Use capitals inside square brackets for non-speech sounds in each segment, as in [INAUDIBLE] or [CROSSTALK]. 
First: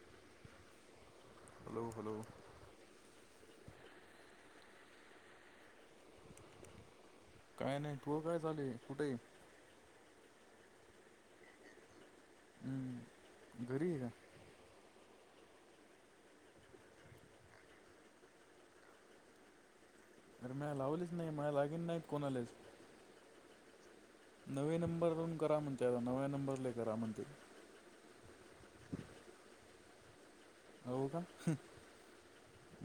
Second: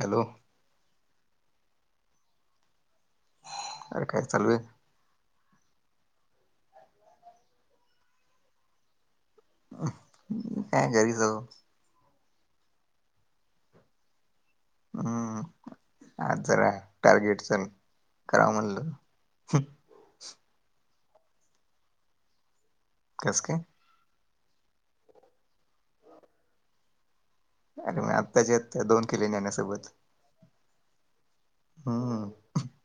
Hello hello hello अरे काय चालू आहे. काय नाय तू वं काय चालू हाय कुठय. अ काय घरी जाऊ अं घरी ये का अं आज जरा टार्गेट चं करा म्हणलं तर मला लावलीच नाय मला लागीन नाय कोणालेच. कसकाय? नवे नंबरून करा म्हणते आता नव्या नंबरला करा म्हणते. अरे मी आताच्या आता डीनं केली ज्ञान्या सोबत. हाव का?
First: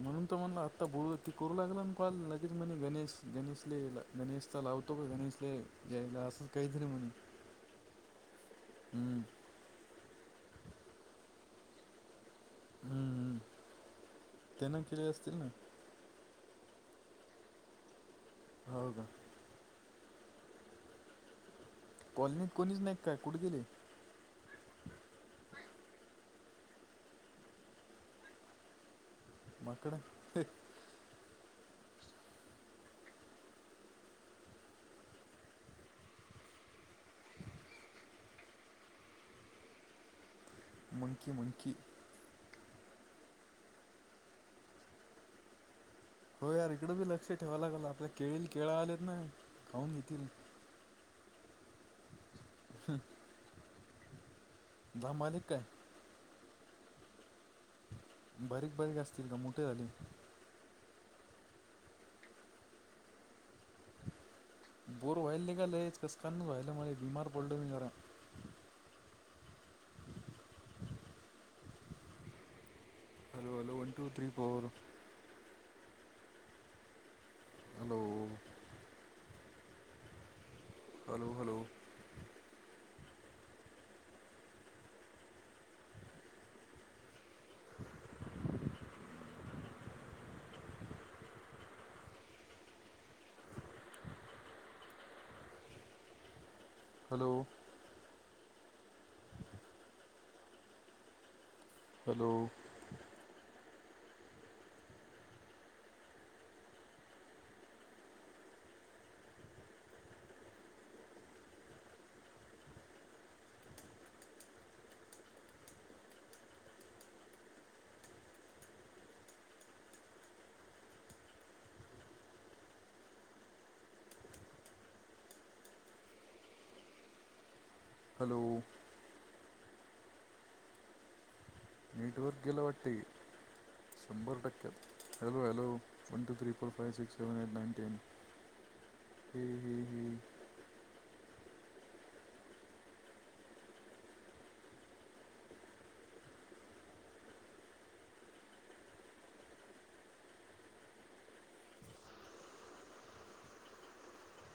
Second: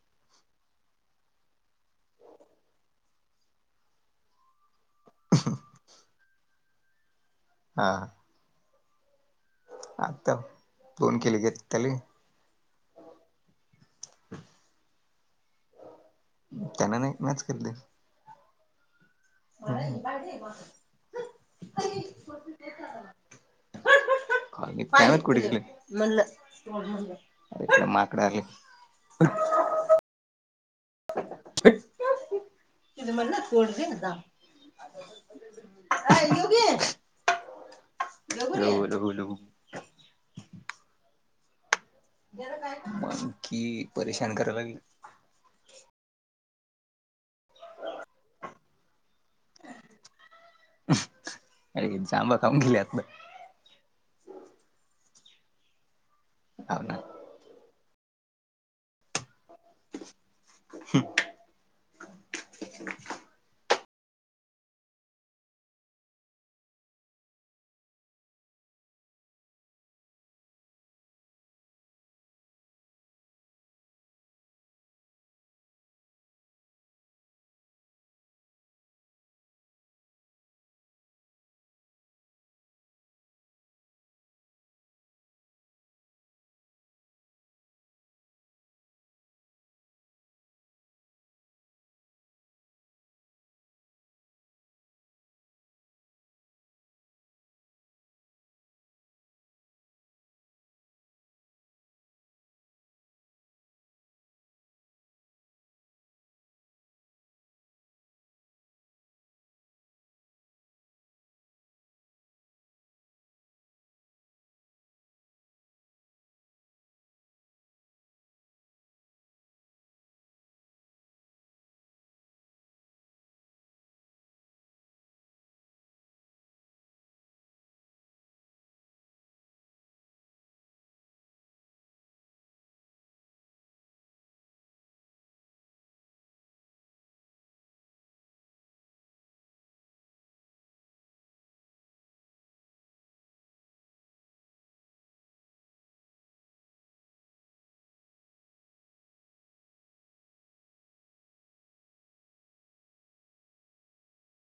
म्हणून त म्हणला आत्ता बोलू ती करू लागला ना कॉल लगेच म्हणे गणेश गणेशले गणेश लाव तो गणेशला यायला असंच काही तरी म्हणे हा. हम्म. आत्ता फोन केले गेत त्याले. हम्म त्यांन केले असतील ना. त्यांन नाय म्याच केलते. हो का. मला ही गाडी ये माणूस हू कॉलनीत कोणीच नाईत काय कुठ गेले? कॉलनीत काय माहिती कुठ गेले अरे काय माकड आली. [UNINTELLIGIBLE] माकड हे हेट लघु लघु लघु मंकी मंकी मंकी परेशान करायला लागलेत. हो यार इकडं बी लक्ष ठेवाय लागल आपल्या केळीला केळ आलेत ना खाऊन घेतील. हाय जांभळं खाऊन गेली आतन. धमाल ये काय? हाव नाय. बारीक बारीक असतील का मोठे झाले. हं [UNINTELLIGIBLE] बोर व्हायले निघालेच कसकाय नु व्हायलं मले बिमार पडलो मी जरा hello hello one two three four hello. Hello hello. [UNINTELLIGIBLE] Hello hello hello network गेलं वाटते शंभर टक्क्यात. Hello hello one two three four five six seven eight nine ten ही ही ही